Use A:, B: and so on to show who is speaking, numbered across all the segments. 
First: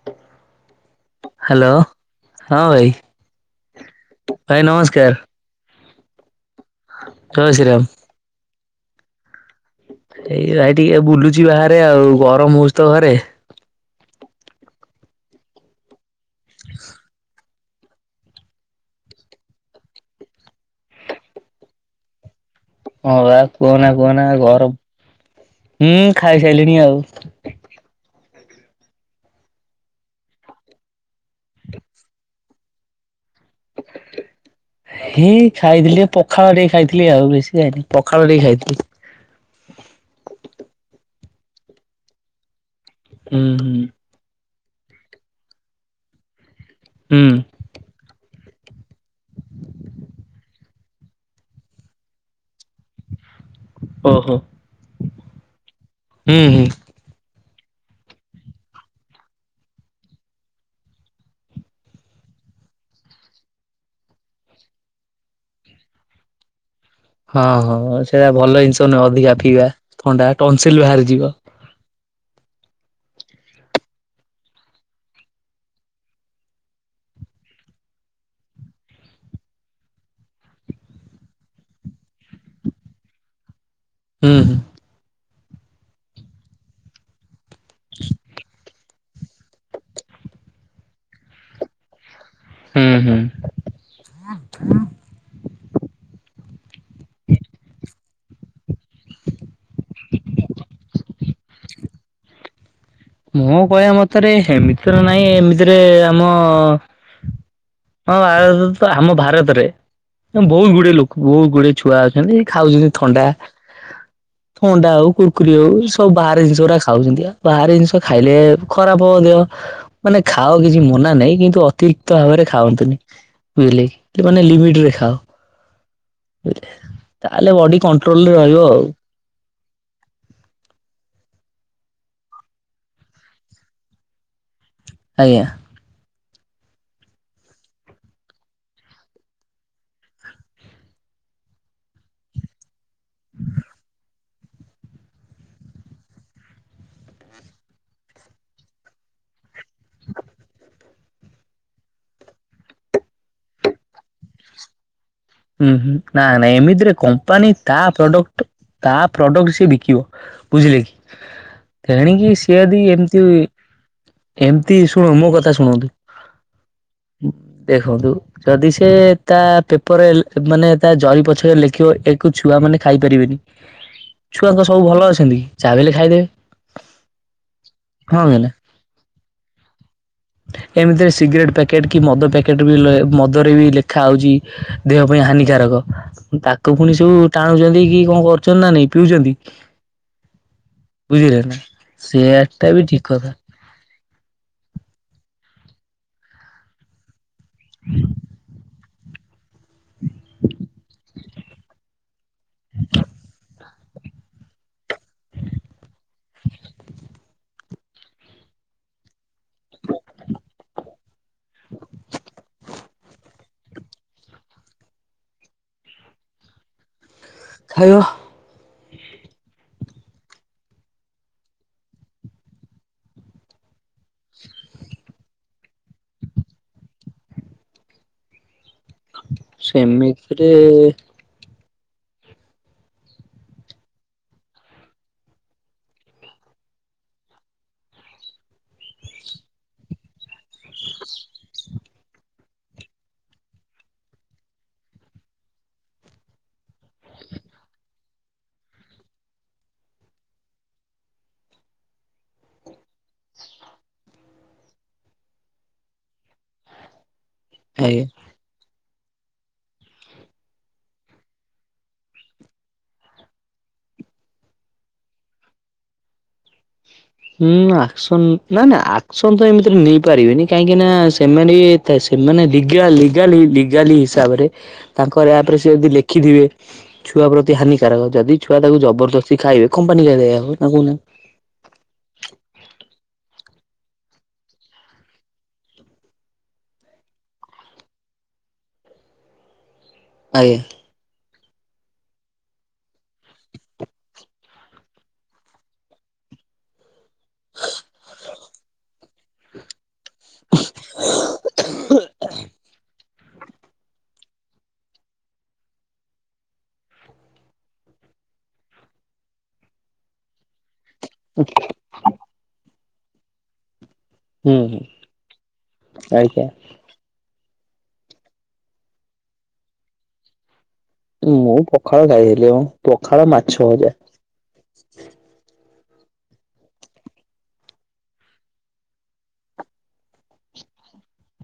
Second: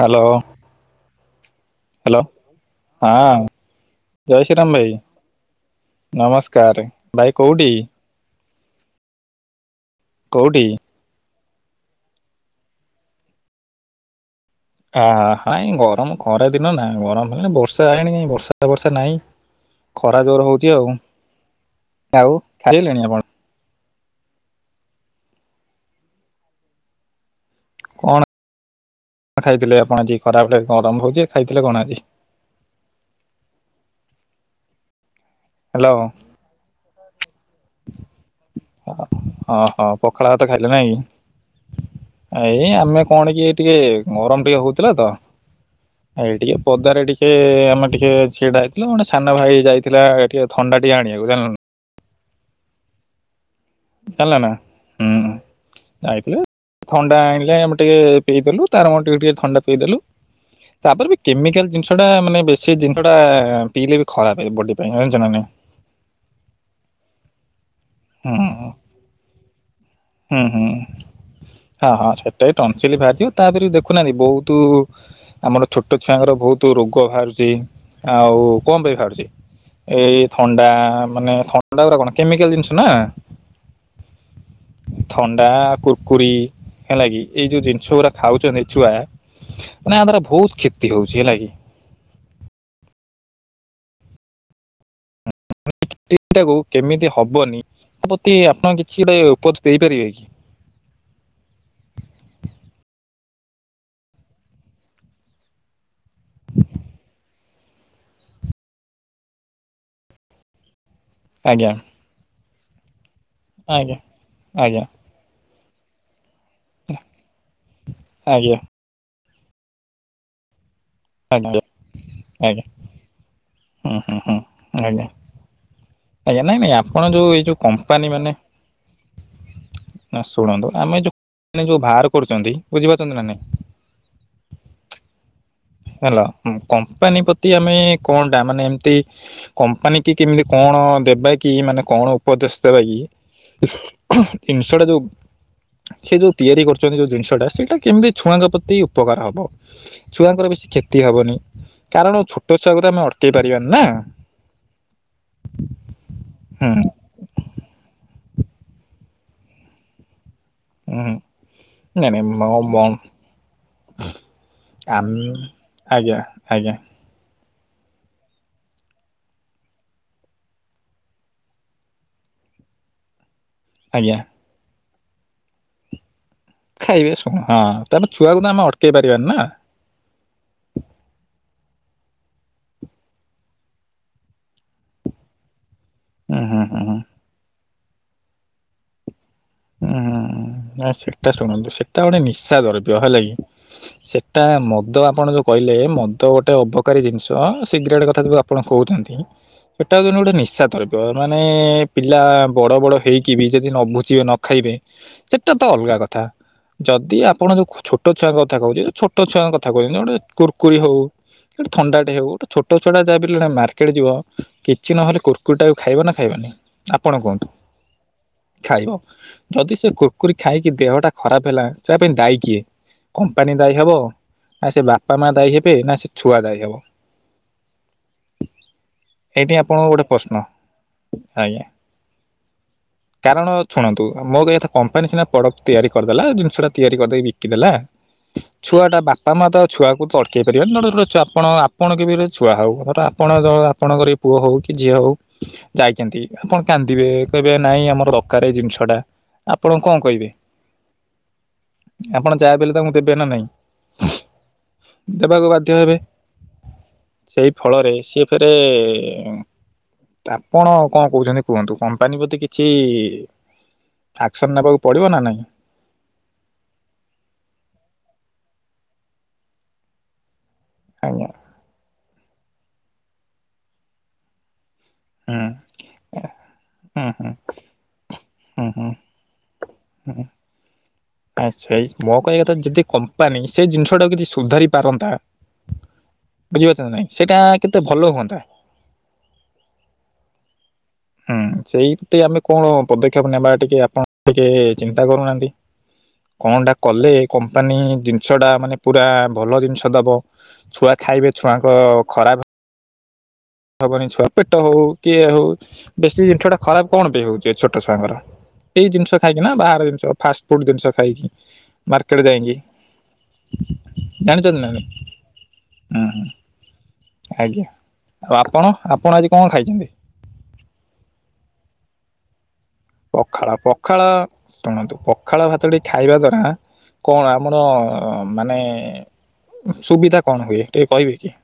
A: Hello.
B: Hello ହଁ ଭାଇ।
A: ହଁ ଜୟ
B: ଭାଇ
A: ଶ୍ରୀରାମ
B: ନମସ୍କାର।
A: ନମସ୍କାର ଭାଇ
B: ଜୟ
A: କୋଉଠି?
B: ଶ୍ରୀରାମ। ଏଇ
A: କୋଉଠି
B: ଭାଇ ଟିକେ ବୁଲୁଛି ବାହାରେ ଆଉ ଗରମ ହଉଛି ତ ଘରେ।
A: ଆହାଃ ଗରମ ଖରା ଦିନ ନା ଗରମ ହେଲେ ବର୍ଷ ବର୍ଷା ଆଇଲାଣି କାଁ ବର୍ଷା ବର୍ଷା ନାହିଁ, ଖରା ଜୋର ହଉଛି ଆଉ ଆଉ। ଖାଇଲେଣି
B: ହଁ
A: ଆପଣ
B: ବା କୁହନା କୁହନା ଘର ହୁଁ ଖାଇସାରିଲିଣି ଆଉ।
A: କଣ ଖାଇଥିଲେ ଆପଣ ଆଜି ଖରାବେଳେ ଗରମ ହଉଛି ଖାଇଥିଲେ କଣ ଆଜି?
B: ହି ଖାଇଥିଲି ପଖାଳ ଟିକେ ଖାଇଥିଲି ଆଉ ବେଶୀ ଖାଇନି ପଖାଳ ଟିକେ ଖାଇଥିଲି।
A: ହଁ ହଁ ପଖାଳ ଭାତ ଖାଇଲେ ନାଇଁକି? ଏଇ ଆମେ କଣ
B: ହୁଁ
A: କି ଟିକେ
B: ହୁଁ
A: ଗରମ ଟିକେ ହଉ। ଥିଲା ତ ଏ ଟିକେ ପଦାରେ
B: ହୁଁ
A: ଟିକେ ଆମେ ଟିକେ ସେଇଟା ହେଇଥିଲା ମାନେ ସାନ ଭାଇ ଯାଇଥିଲା ଏ ଟିକେ ଥଣ୍ଡା ଟିକେ ଆଣିବାକୁ ଜାଣିଲନା।
B: ଓହୋ
A: ହେଲା ନା ହୁଁ
B: ହୁଁ
A: ଯାଇଥିଲ
B: ହୁଁ।
A: ଥଣ୍ଡା ଆଣି ଆମେ ଟିକେ ପେଇଦଲୁ ତାର ଆମର ଟିକେ ଟିକେ ପିଇଦେଲୁ। ତାପରେ ବି କେମିକାଲ ଜିନିଷ ଟା ମାନେ ବେଶୀ ଜିନିଷଟା ପିଇଲେ ବି ଖରାପହେ ବଡି ପାଇଁ ଯାଂଚ ନା ନାହିଁ?
B: ହଁ ହଁ ସେୟା
A: ହୁଁ
B: ଭଲ ଜିନିଷ ନୁହଁ ଅଧିକା ପିଇବା। ଥଣ୍ଡା
A: ହୁଁ ହୁଁ
B: ଟନସିଲ ବାହାରିଯିବ।
A: ହଁ ହଁ ସେଟା ବି ଟନସିଲ ବାହାରିଯିବ ତାପରେ ବି ଦେଖୁନାହାନ୍ତି ବହୁତ ଆମର ଛୋଟ ଛୁଆଙ୍କର ବହୁତ ରୋଗ ବାହାରୁଛି। ଆଉ କଣ ପାଇଁ ଭାରୁଚି? ଏଇ ଥଣ୍ଡା ମାନେ ଥଣ୍ଡା ଗୁଡାକ କେମିକାଲ ଜିନିଷ ନା?
B: ହୁଁ।
A: ଥଣ୍ଡା କୁରକୁରି ହେଲା କିି ଏଇ ଯଉ ଜିନିଷ ଗୁଡା ଖାଉଛନ୍ତି ଛୁଆ। ନା ୟା ଦ୍ୱାରା ବହୁତ କ୍ଷତି ହଉଛି ହେଲା କିି?
B: ହୁଁ ହୁଁ।
A: ଟାକୁ କେମିତି ହବନି? ତା ପ୍ରତି ଆପଣ କିଛି ଗୋଟେ ଅପୋଜ ଦେଇପାରିବେ କି?
B: ମୁଁ କହିବା ମତରେ ହେମିତି ନାଇ ଏମିତିରେ ଆମ ହଁ ଆ ତ ଆମ ଭାରତରେ ବହୁତ ଗୁଡିଏ ଲୋକ ବହୁତ
A: ଆଜ୍ଞା
B: ଗୁଡ଼ିଏ ଛୁଆ ଅଛନ୍ତି ଖାଉଛନ୍ତି ଥଣ୍ଡା।
A: ଆଜ୍ଞା ଆଜ୍ଞା।
B: କୁରକୁରି ହୋଉ ସବୁ ବାହାର ଜିନିଷ ଗୁରା ଖାଉଛନ୍ତି ବାହାର ଜିନିଷ ଖାଇଲେ
A: ଆଜ୍ଞା
B: ଖରାପ ହ ଦେ ମାନେ ଖାଅ କିଛି ମନା ନାହିଁ
A: ଆଜ୍ଞା
B: କିନ୍ତୁ ଅତିରିକ୍ତ ଭାବରେ
A: ଆଜ୍ଞା
B: ଖାଆନ୍ତୁନି। ବୁଝିଲେ
A: ହୁଁ ହୁଁ
B: କି
A: ହୁଁ।
B: ମାନେ ଲିମିଟରେ
A: ଆଜ୍ଞା
B: ଖାଅ।
A: ଆଜ୍ଞା ନାଇଁ
B: ବୁଝିଲେ
A: ନାଇଁ ଆପଣ ଯୋଉ ଏଇ
B: ତାହେଲେ
A: ଯୋଉ
B: ବଡି
A: କମ୍ପାନୀ
B: କଣ୍ଟ୍ରୋଲ ରେ
A: ମାନେ
B: ରହିବ ଆଉ
A: ନା ଶୁଣନ୍ତୁ ଆମେ ଯୋଉ ଯୋଉ ବାହାର କରୁଛନ୍ତି ବୁଝିପାରୁଛନ୍ତି ନା ନାଇଁ?
B: ଆଜ୍ଞା।
A: ହେଲା କମ୍ପାନୀ ପ୍ରତି ଆମେ କଣ ଟା ମାନେ ଏମତି କମ୍ପାନୀ କି କେମିତି କଣ? ଦେବା କି ମାନେ କଣ ଉପଦେଶ ଦେବା କି ଜିନିଷ ଟା ଯୋଉ ସେ ଯୋଉ ତିଆରି କରୁଛନ୍ତି ଯୋଉ ଜିନିଷ ଟା ସେଇଟା କେମିତି ଛୁଆଙ୍କ ପ୍ରତି ଉପକାର ହବ ଛୁଆଙ୍କର ବି କ୍ଷତି ହବନି କାରଣ ଛୋଟ ଛୁଆକୁ ତ ଆମେ ଅଟକେଇ ପାରିବାନି ନା
B: ହୁଁ ହୁଁ ନା ନା
A: ହୁଁ
B: ଏମିତିରେ କମ୍ପାନୀ ତା ପ୍ରଡକ୍ଟ ତା ପ୍ରଡକ୍ଟ ସିଏ ବିକିବ ବୁଝିଲେ କି?
A: ହୁଁ ନାଇଁ ନାଇଁ
B: ତେଣିକି ସିଏ
A: ମୋ ମ
B: ଅଦି ଏମତି ଏମତି ଶୁଣ
A: ଆମ
B: ମୋ କଥା ଶୁଣନ୍ତୁ
A: ଆଜ୍ଞା ଆଜ୍ଞା
B: ଉଁ ଦେଖନ୍ତୁ ଯଦି ସେ ତା ପେପର ଏଲ୍ ଥେ ମାନେ ତା ଜରି ପଛରେ ଲେଖିବ ଏକୁ ଛୁଆମାନେ ଖାଇ ପାରିବେନି
A: ଆଜ୍ଞା।
B: ସଉ ଭଲ ଅଛନ୍ତି କି? ଯାହା ବି ହେଲେ ଖାଇଦେବେ।
A: ଖାଇବେ ଶୁଣ ହଁ ତାପରେ ଛୁଆକୁ ତ ଆମେ ଅଟକେଇ ପାରିବାନି ନାଁ।
B: ଏମତିରେ ସିଗରେଟ ପାକେଟ୍ କି ମଦ ପ୍ୟାକେଟ୍ ବି ଲ ମଦରେ ବି ଲେଖାହଉଚି ଦେହ ପାଇଁ ହାନିକାରକ
A: ହୁଁ ହୁଁ
B: ତାକୁ
A: ହୁଁ
B: ପୁଣି
A: ହୁଁ
B: ସବୁ ଟାଣୁଚନ୍ତି ଟଳକି କଣ କରୁଚନ୍ତି ନାଁ ନାଇଁ? ପିଉଚନ୍ତି।
A: ଉଁ ହୁଁ ଆ ସେଟା
B: ନା।
A: ଶୁଣନ୍ତୁ ସେଟା ଗୋଟେ ନିଶା
B: ସେୟାଟା ବି
A: ଦରବ୍ୟ
B: ଠିକ
A: ହେଲା
B: କଥା
A: କିି‌। ସେଟା ମଦ ଆପଣ ଯୋଉ କହିଲେ ମଦ ଗୋଟେ ଅବକାରୀ ଜିନିଷ। ତ ସିଗରେଟ୍ କଥା ଯୋଉ ଆପଣ କୋହୁଚନ୍ତି ସେଟା ଯେନ୍ ଗୋଟେ ନିଶା ଦ୍ରବ୍ୟ ମାନେ ପି ଲା ବଡ଼ ବଡ଼ ହେଇକି ବି ଯଦି ନବୁଝିବେ ନ ଖାଇବେ ସେଟା ତ ଅଲଗା କଥା। ଯଦି ଆପଣ ଯୋଉ ଖୋ ଛୋଟ କଥା କହୁଚ ଯେ ଛୋଟ ଛୁଆଙ୍କ କଥା କୋହୁଚନ୍ତି ଗୋଟେ କୁର୍କୁରି ହଉ ଗୋଟେ ଥଣ୍ଡାଟେ ହଉ ତ ଛୋଟ ଛୁଆଟ ଯାହା ବି ହେଲେ ସା ମାର୍କେଟ ଯିବ କିଛି ନହେଲେ କୁର୍କୁରିଟାକୁ ଖାଇବ ନାଁ ଖାଇବ ନି ଆପଣ କୁହନ୍ତୁ।
B: ଖାଇଅ।
A: ଖାଇବ ଯଦି ସେ କୁର୍କୁରି ଖାଇକି ଦେହଟା ଖରାପ ହେଲା ସେଆ ପାଇଁ ଦାୟୀ କିଏ? କମ୍ପାନୀ ଦାୟୀ ହବ ନାଁ ସେ ବାପା ମା ଦାୟୀ ହେବେ ନାଁ ସେ ଛୁଆ ଦାୟୀ ହବ? ଏଇଠି ଆପଣଙ୍କୁ ଗୋଟେ ପ୍ରଶ୍ନ
B: ସେମିତିରେ
A: ଆଜ୍ଞା। କାରଣ ଛୁଣନ୍ତୁ ମୋ କହିବା କଥା କମ୍ପାନୀ ସିନା ପ୍ରଡକ୍ଟ ତିଆରି କରିଦେଲା ଦୁଇଟା ଛଅଟା ତିଆରି କରିଦେଇକି ବିକିଦେଲା। ଛୁଆଟା ବାପା ମା ତ ଛୁଆକୁ କିଏ ଅଟକେଇ ପାରିବେନି [unintelligible] ତ ଆପଣ ଆ ଆପଣ କେବେର ଛୁଆ ହଉ ଗୋଟେ ଜ ଆପଣ ଆପଣଙ୍କର ବି ପୁଅ ହଉ କି ଝିଅ ହଉ ଯାଇଚନ୍ତି ଆପଣ କ୍ୟା ନ୍ଦିବେ କହିବେ ନାଇଁ ଆମର ଦକାରେ ଏଇ ଜିନିଷଟା ଆପଣ କଣ କହିବେ? ଆପଣ ଯାହା ବି ହେଲେ ତାଙ୍କୁ ଦେବେ ନାଁ ନାଇଁ? ଦେବାକୁ ବାଧ୍ୟ ହେବେ ସେଇ ଫଳରେ
B: ଆଜ୍ଞା।
A: ସିଏ ଫେରେ ଏ ଆପଣ କଁ କୋହୁଛନ୍ତି କୁହନ୍ତୁ କମ୍ପାନୀ ପତି କି ଚି ଆକ୍ସନ୍ ନବାକୁ ପଡ଼ିବ ନାଁ ନାଇଁ?
B: ହୁଁ ଆକ୍ସନ୍ ନାଁ ନାଁ ଆକ୍ସନ୍ ତ ଏମତିରେ ନେଇ ପାରିବେନି କାହିଁକି ନାଁ
A: ଆଜ୍ଞା
B: ସେମାନେ ଇ ଏତେ ସେମାନେ ଲିଗା ଲିଗାଲି ଲିଗାଲି ହିସାବରେ ତାଙ୍କରି
A: ହୁଁ
B: ଆପରେ ସିଏ ଯଦି ଲେଖିଥିବେ
A: ହୁଁ
B: ଛୁଆ
A: ହୁଁ
B: ପ୍ରତି ହାନିକାରକ ଯଦି ଛୁଆ
A: ହୁଁ
B: ତାକୁ
A: ହୁଁ
B: ଜବରଦସ୍ତି ଖାଇବେ କମ୍ପାନୀ କାଇଁ
A: ହୁଁ।
B: ଦାୟୀ ହବ ନାଁ
A: ତ ଯଦି କମ୍ପାନୀ ସେ ଜିନିଷଟାକୁ କିଛି ସୁଧାରି ପାରନ୍ତା ବୁଝିପାରୁଚ ନାଁ ନାଇଁ ସେଟା କେତେ ଭଲ ହୁଅନ୍ତା
B: ଆଜ୍ଞା।
A: ହୁଁ ସେଇଠି ତେ ଆମେ କଣ ପଦକ୍ଷେପ ନେବା ଟିକେ ଆପଣ ଟିକେ ଚିନ୍ତା କରୁନାହାନ୍ତି । କଣଟା କଲେ କମ୍ପାନୀ ଜିନିଷଟା ମାନେ ପୁରା ଭଲ ଜିନିଷ ଦବ । ଛୁଆ ଖାଇବେ ଛୁଆଙ୍କ ଖରାବ ହବନି ଛୁଆ ପେଟ ହଉ କି ଇଏ ହଉ ବେଶୀ ଜିନିଷଟା ଖରାପ କଣ ପାଇଁ ହଉଚି ଛୋଟ ଛୁଆଙ୍କର ଏଇ ଜିନିଷ ଖାଇକିନା ବାହାର ଜିନିଷ ଫାଷ୍ଟ୍ ଫୁଡ଼୍ ଜିନିଷ ଖାଇକି ମାର୍କେଟ ଯାଇଁକି ।
B: ହୁଁ
A: ଜାଣିଚଚନ୍ତି ନାଁ
B: ହୁଁ
A: ଉଁ।
B: ଆଜ୍ଞା
A: ଆଜ୍ଞା ଆଉ ଆପଣ ଆପଣ ଆଜି କଁ ଖାଇଚନ୍ତି?
B: ମୁଁ ପଖାଳ ଖାଇଥିଲି ମ। ପଖାଳ ମାଛ ହଜା ।
A: ଶୁଣନ୍ତୁ ପଖାଳ ଭାତଟି ଖାଇବା ଦ୍ଵାରା କଣ ଆମର ମାନେ ସୁବିଧା କଣ ହୁଏ ଟିକେ କହିବେ କି?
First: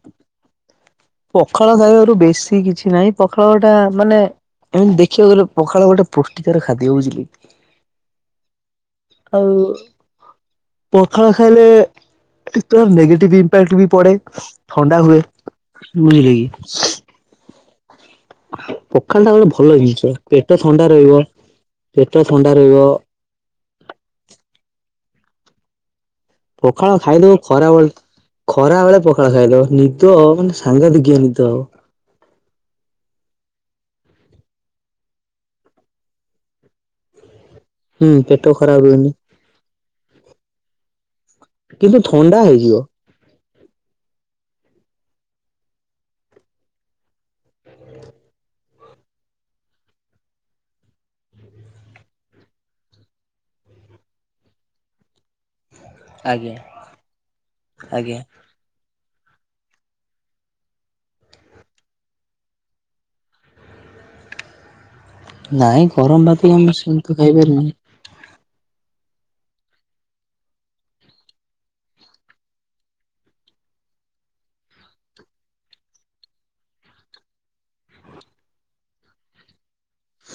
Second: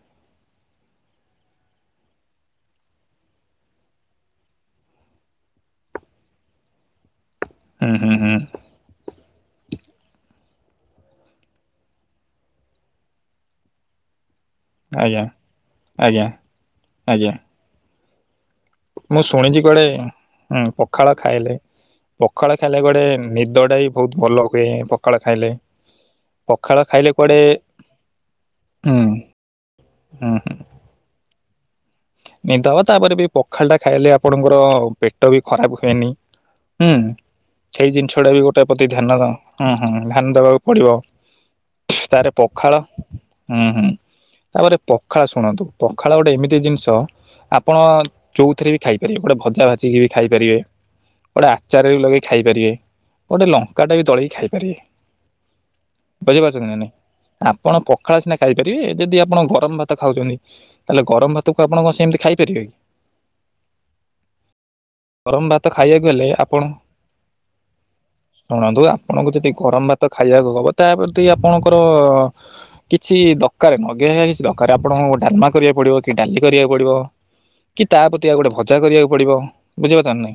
B: ପଖାଳ ଖାଇବାରୁ ବେଶୀ କିଛି ନାହିଁ ପଖାଳଟା ମାନେ ଏନ୍ ଦେଖିବାକୁ ଗଲେ ପଖାଳ ଗୋଟେ ପୁଷ୍ଟିକର ଖାଦ୍ୟ ବୁଝିଲେ?
A: ଉଁ ହୁଁ ହୁଁ।
B: ଆଉ ପଖାଳ ଖାଇଲେ କେତେକ ନଗେଟି ଇମ୍ପାକ୍ଟ୍ ବି ପଡ଼େ । ଥଣ୍ଡା ହୁଏ
A: ଆଜ୍ଞା ଆଜ୍ଞା
B: ବୁଝିଲେ କି ।
A: ଆଜ୍ଞା ମୁଁ ଶୁଣିଛି
B: ଭଲ ଜିନିଷ ପେଟ
A: କୁଆଡେ
B: ଥଣ୍ଡା ରହିବ
A: ପଖାଳ ଖାଇଲେ
B: ପେଟ ଥଣ୍ଡା
A: ପଖାଳ
B: ରହିବ
A: ଖାଇଲେ ଗୋଟେ ନିଦ ଟା ବି ବହୁତ ଭଲ ହୁଏ ପଖାଳ ଖାଇଲେ ।
B: ପଖାଳ ଖାଇଦବ ଖରାବେଳେ ଖରା
A: ହୁଁ
B: ବେଳେ ପଖଳା ଖାଇଦବ ନିଦ ହ
A: ହୁଁ
B: ମାନେ ସାଂଘାଦିକ ନିଦ ହବ ।
A: ନିଦ ହବ ତାପରେ ବି ପଖାଳ ଟା ଖାଇଲେ ଆପଣଙ୍କର ପେଟ ବି ଖରାପ ହୁଏନି । ହୁଁ ସେଇ
B: ହୁଁ
A: ଜିନିଷ ଟା
B: ପେଟ
A: ବି ଗୋଟେ
B: ଖରାପ
A: ପ୍ରତି
B: ରୁହେନି
A: ଧ୍ୟାନ ହୁଁ ହୁଁ ଧ୍ୟାନ ଦବାକୁ ପଡିବ ।
B: କିନ୍ତୁ
A: ତାର
B: ଥଣ୍ଡା ହେଇଯିବ।
A: ପଖାଳ ହୁଁ ହୁଁ । ତାପରେ ପଖାଳ ଶୁଣନ୍ତୁ ପଖାଳ ଗୋଟେ ଏମିତି ଜିନିଷ ଆପଣ ଚଉଥିରେ ବି ଖାଇପାରିବେ ବଡେ ଭଜା ଭାଜିିକି ବି ଖାଇପାରିବେ । ଗୋଟେ ଆଚାର ବି ଲଗେଇ ଖାଇ ପାରିବେ ଗୋଟେ ଲଙ୍କା ଟା ବି ଦଳିକି ଖାଇପାରିବେ ।
B: ଆଜ୍ଞା
A: ବୁଝିପାରୁଛନ୍ତି ନାଇ ନାଇଁ ଆପଣ
B: ଆଜ୍ଞା।
A: ପଖାଳ ସିନା ଖାଇପାରିବେ ଯଦି ଆପଣ ଗରମ ଭାତ ଖାଉଛନ୍ତି ତାହେଲେ ଗରମ ଭାତକୁ ଆପଣ କ ସେମିତି ଖାଇପାରିବେ କି? ଗରମ ଭାତ
B: ନାଇଁ
A: ଖାଇବାକୁ
B: ଗରମ
A: ହେଲେ
B: ଭାତ ଆମେ
A: ଆପଣକୁ
B: ସେମିତି ଖାଇପାରିବୁନି
A: ଶୁଣନ୍ତୁ ଆପଣଙ୍କୁ ଯଦି ଗରମ ଭାତ ଖାଇବାକୁ ହବ ତାପଦି ଆପଣଙ୍କର କିଛି ଦରକାର ନଗେଇ କିଛି ଦରକାର ଆପଣଙ୍କୁ ଡାଲମା କରିବାକୁ ପଡିବ କି ଡାଲି କରିବା ପଡିବ କି ତାପ୍ରତି ଆଉ ଗୋଟେ ଭଜା କରିବାକୁ ପଡିବ । ବୁଝିପାରୁଛନାଇଁ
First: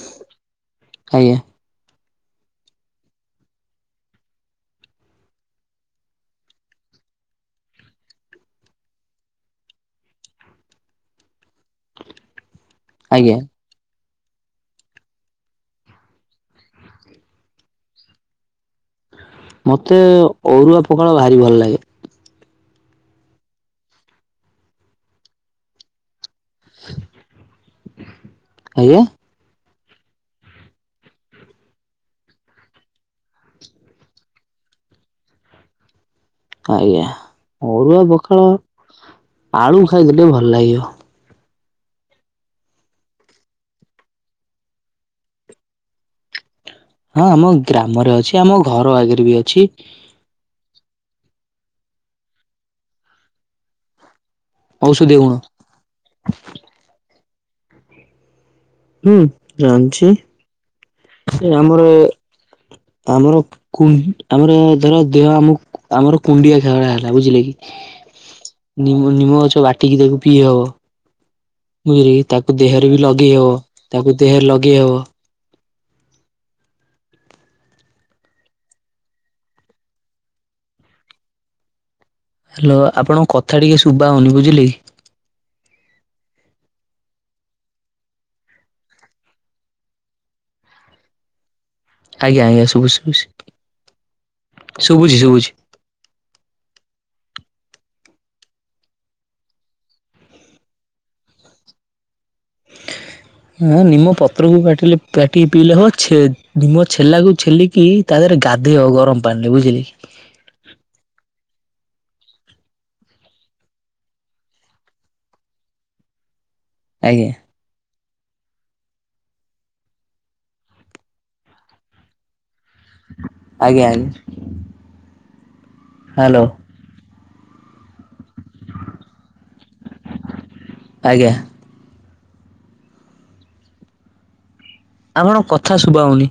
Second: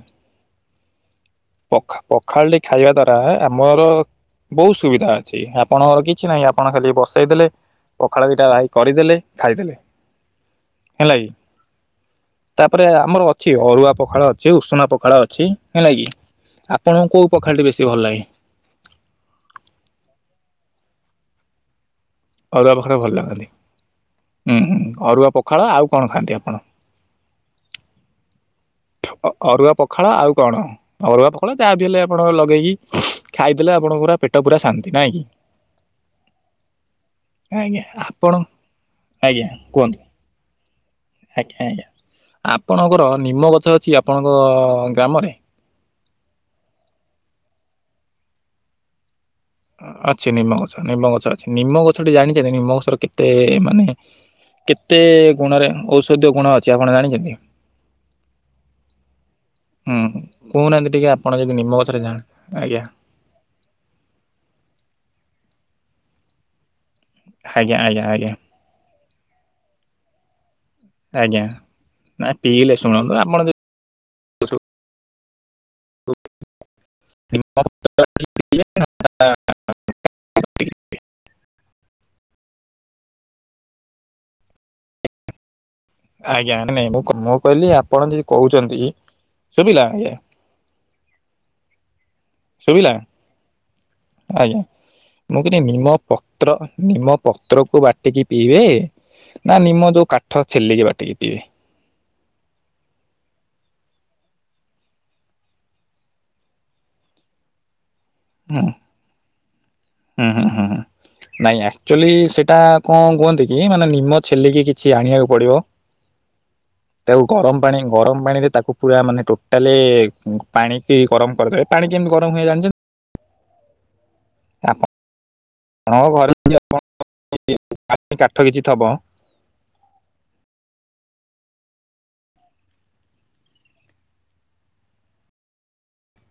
B: ଆଜ୍ଞା
A: ପଖା ପଖାଳଟି ଖାଇବା ଦ୍ଵାରା ଆମର । ବହୁତ ସୁବିଧା ଅଛି ଆପଣଙ୍କର କିଛି ନାହିଁ ଆପଣ ଖାଲି ବସେଇ ଦେଲେ ପଖାଳ ଦିଟା ରାହି କରିଦେଲେ ଖାଇଦେଲେ । ହେଲା କିି ତାପରେ ଆମର
B: ଆଜ୍ଞା
A: ଅଛି ଅରୁଆ ପଖାଳ ଅଛି ଉଷୁନା ପଖାଳ ଅଛି ହେଁଲାକିି ଆପଣଙ୍କୁ କୋଉ ପଖାଳଟି ବେଶୀ ଭଲ ଲାଗେ?
B: ମତେ ଅରୁଆ ପଖାଳ ଭାରି ଭଲ ଲାଗେ ।
A: ଅରୁଆ ପଖାଳ ଭଲ ଲାଗନ୍ତି ହୁଁଁ ଅରୁଆ ପଖାଳ ଆଉ କଣ ଖାଆନ୍ତି ଆପଣ?
B: ଆଜ୍ଞା
A: ଅରୁଆ ପ ଖଳା ଆଉ କଣ ଅରୁଆ ପଖାଳ ଯାହା ବିି ହେଲେ ଆପଣ ଲଗେଇକି ଖାଇଦେଲେ ଆପଣଙ୍କର ପେଟ ପୁରା ଶାନ୍ତି । ନାଇଁ କି?
B: ଆଜ୍ଞା
A: ଆଜ୍ଞା
B: ଅରୁଆ
A: ଆପଣ
B: ପଖାଳ ।
A: ଆଜ୍ଞା
B: ଆଳୁ
A: କୁହନ୍ତୁ
B: ଖାଇଦେଲି ଭଲ ଲାଗିବ ।
A: ଆଜ୍ଞା ଆଜ୍ଞା ଆପଣଙ୍କର ନିମ ଗଛ ଚି ଆପଣଙ୍କ ଗ୍ରାମରେ?
B: ହଁ ଆମ ଗ୍ରାମରେ ଅଛି ଆମ ଘର ଆଗରେ ବି ଅ
A: ଅଛି ନିମ୍ମ ଗଛ ନିମ୍ମ ଗଛ ଅଛି ।ନିମ୍ମ ଗଛଟି ଜାଣିଛେ ନିମ୍ମଗଛର କେତେ ମାନେ କେତେ
B: ଔଷଧୀୟ ଗୁଣ
A: ଗୁଣରେ ଔଷଧୀୟ ଗୁଣ ଅଛି ଆପଣ ଜାଣିଛନ୍ତି?
B: ହୁଁ
A: ହୁଁ
B: ଜାଣିଛି।
A: କହୁନାହାନ୍ତି ଟିକେ ଆପଣ ଯଦି ନିମ
B: ଆମର
A: ଗଛରେ ଜାଣ ଆଜ୍ଞା
B: ଆମର କୁ ଆମର ଧର ଦେହ ଆମକୁ ଆମର କୁଣ୍ଡିଆ ଘାଉଡ଼ା ହେଲା ବୁଝିଲେ କି
A: ଆଜ୍ଞା ଆଜ୍ଞା ଆଜ୍ଞା।
B: ନିମ୍ମ ନିମ୍ମ ଗଛ ବାଟିକି ଦେବୁ ପିିଈହବ।
A: ଆଜ୍ଞା ନାଇ ପିଇଲେ
B: ବି
A: ଶୁଣନ୍ତୁ
B: ଲଗେଇ
A: ଆପଣ
B: ହବ ତାକୁ ଦେହରେ ଲଗେଇ ହବ
A: [unintelligible] [unintelligible] [unintelligible]
B: ହ୍ୟାଲୋ ଆପଣଙ୍କ କଥା ଟିକେ ଶୁଭା ହଉନି ବୁଝିଲେ କି?
A: ଆଜ୍ଞା ନାଇଁ ମୁଁ ମୁଁ କହିଲି ଆପଣ ଯଦି କହୁଛନ୍ତି ଶୁଭିଲା ଆଜ୍ଞା।
B: [unintelligible] ଆଜ୍ଞା ଆଜ୍ଞା
A: ଶୁଭିଲା
B: ଶୁୁଭୁଛି ଶୁଭୁଛି।
A: ଆଜ୍ଞା
B: ଶୁଭୁଛି
A: ମୁଁ
B: ଶୁଭୁଛି
A: କହିଲି ନିମ୍ମ ପତ୍ର ନିମ୍ମ ପତ୍ରକୁୁ ବାଟିକି ପିଇବେ ପ ନା ନିମ୍ମ ଯୋଉ କାଠ ଛେଲିକି ବାଟିକି ପିଇବେ।
B: [unintelligible] ହଁ ନିମ୍ମ ପତ୍ରକୁ ବାଟିଲେ ବାଟିକି ପିଇଲେ ହବ ଛେ ନିମ୍ମ ଛେଲାକୁ ଛେଲିକି ତା ଦେହରେ
A: ହୁଁ
B: ଗାଧେଇବେ ଆ ଗରମ ପାଣିରେ ବୁଝିଲେ କି
A: ହୁଁ ହୁଁ ହୁଁ ହୁଁ ନାଇଁ ଅକ୍ଚୁଲି ସେଇଟା କଣ କୁହନ୍ତି କି ନିମ ଛେଲିକି କିଛି ଆଣିବାକୁ ପଡ଼ିବ। ତାକୁ
B: ଆଜ୍ଞା
A: ଗରମ ପାଣି ଗରମ ପାଣିରେ ତାକୁ ପୁରା ମାନେ ଟୋଟାଲେ ପାଣିକି ଗରମ କରିଦେବେ ପାଣି କେମିତି ଗରମ ହୁଏ ଜାଣିଛନ୍ତି।
B: ଆଜ୍ଞା ଆଜ୍ଞା।
A: ଆପଣ ଆପଣଙ୍କ
B: ହ୍ୟାଲୋ
A: ଘରେ ଯଦି ଆପଣ [unintelligible] କାଠ କିଛି ଥବ
B: ଆଜ୍ଞା। ଆପଣଙ୍କ କଥା ଶୁଭାହୋଉନି।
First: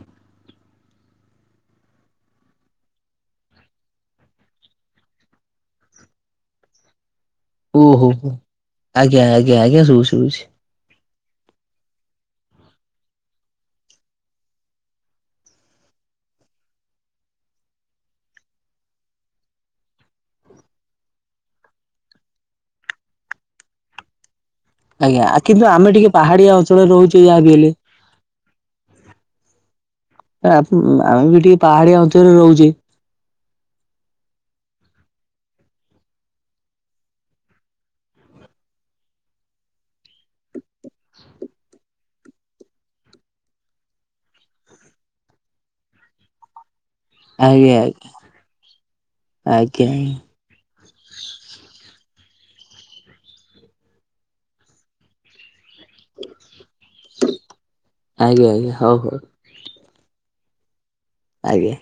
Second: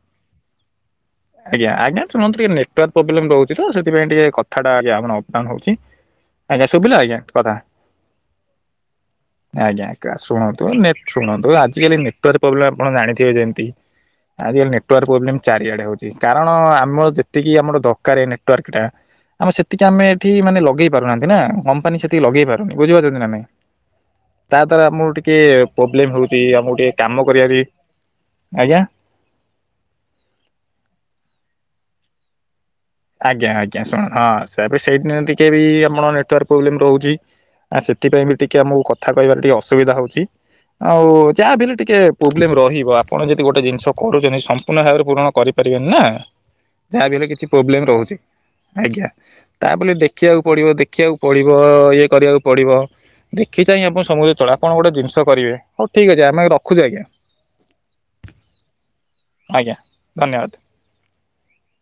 A: ଆଜ୍ଞା ଆଜ୍ଞା। ଶୁଣନ୍ତୁ ଟିକେ ନେଟୱର୍କ ପ୍ରୋବଲେମ୍ ରହୁଛି ତ ସେଥିପାଇଁ ଟିକେ କଥାଟା ଆଜ୍ଞା ଅବଡାଉନ୍ ହୋଉଛି। ଆଜ୍ଞା ଶୁଭିଲା ଆଜ୍ଞା କଥା।
B: ଓହୋ ଆଜ୍ଞା
A: ଆଜ୍ଞା
B: ଶୁଭୁଛି
A: ଆଜ୍ଞା
B: ଶୁଭୁଛି
A: ଶୁଣନ୍ତୁ ନେଟ ଶୁଣନ୍ତୁ ଆଜିକାଲି ନେଟୱର୍କ ପ୍ରୋବ୍ଲେମ ଆପଣ ଜାଣିଥିବେ ଯେମିତି। ଆଜିକାଲି ନେଟୱର୍କ ପ୍ରୋବ୍ଲେମ ଚାରିଆଡେ ହୋଉଛି। ଚି କାରଣ ଆମର ଯେତିକି ଆମର ଦରକାର ନେଟୱାର୍କ ଟା। ଆମେ ସେତିକି ଆମେ ଏଠି ମାନେ ଲଗେଇ ପାରୁନାହାନ୍ତି ନା କମ୍ପାନୀ ସେତିକି ଲଗେଇ ପାରୁନି ବୁଝି ପାରୁଛନ୍ତି ନା ନାଇଁ।
B: [inaudible]
A: ତା ଦ୍ଵାରା ଆମର
B: ଆଜ୍ଞା
A: ଟିକେ
B: ଆ କିନ୍ତୁ ଆମେ ଟିକେ
A: ପ୍ରୋବ୍ଲେମ ହୋଉଚି।
B: ପାହାଡିଆ
A: ଆମକୁ
B: ଅଞ୍ଚଳରେ
A: ଟିକେ
B: ରହୁଛେ
A: କାମ
B: ଯାହା
A: କରିବାରେ ବି ଆଜ୍ଞା।
B: ନାଇଁ ଅପ୍ ଆମେ ବି ଟିକେ ପାହାଡିଆ ଅଞ୍ଚଳରେ ରୋହୁଚି।
A: ଆଜ୍ଞା ଆଜ୍ଞା ଶୁଣ ହଁ ତାପରେ ବି ସେଥିଲାଗି ଟିକେ ବି ଆମର ନେଟୱର୍କ ପ୍ରୋବ୍ଲେମ ରୋହୁଛି। ଆ ସେଥିପାଇଁ ବି ଟିକେ ଆମକୁ କଥା କହିବାରେ ଟିକେ ଅସୁବିଧା ହୋଉଛି। ଆଉ ଯାହା ବି ହେଲେ ଟିକେ ପ୍ରୋବ୍ଲେମ ରହିବ। ଆପଣ ଯଦି ଗୋଟେ ଜିନିଷ କରୁଛନ୍ତି ସମ୍ପୂର୍ଣ୍ଣ ଭାବରେ ପୂରଣ କରି ପା ରିବେମି ନା ଯାହା ହେଲେ କିଛି ବି
B: ଆଜ୍ଞା ଆଜ୍ଞା
A: ପ୍ରୋବ୍ଲେମ ରହୁଛି। ଆଜ୍ଞା
B: ଆଜ୍ଞା
A: ତାପରେ ଦେଖିବାକୁ ପଡିବ ଦେଖ ଦେଖିବାକୁ ପଡିବ ଇଏ କରିବାକୁ ପଡିବ। ଦେଖି ଚାହିଁ ଆପଣ ସମସ୍ତଙ୍କୁ ଚଳା ଆପଣ ଗୋଟେ ଜିନିଷ କରିବେ ହୋଉ ଠିକ୍ ଅଛି ଆମେ ରଖୁଛି ଆଜ୍ଞା
B: ଆଜ୍ଞା ଆଜ୍ଞା ଆଜ୍ଞା ହଉ ହଉ
A: ଆଜ୍ଞା। ଧନ୍ୟବାଦ।
B: ଆଜ୍ଞ।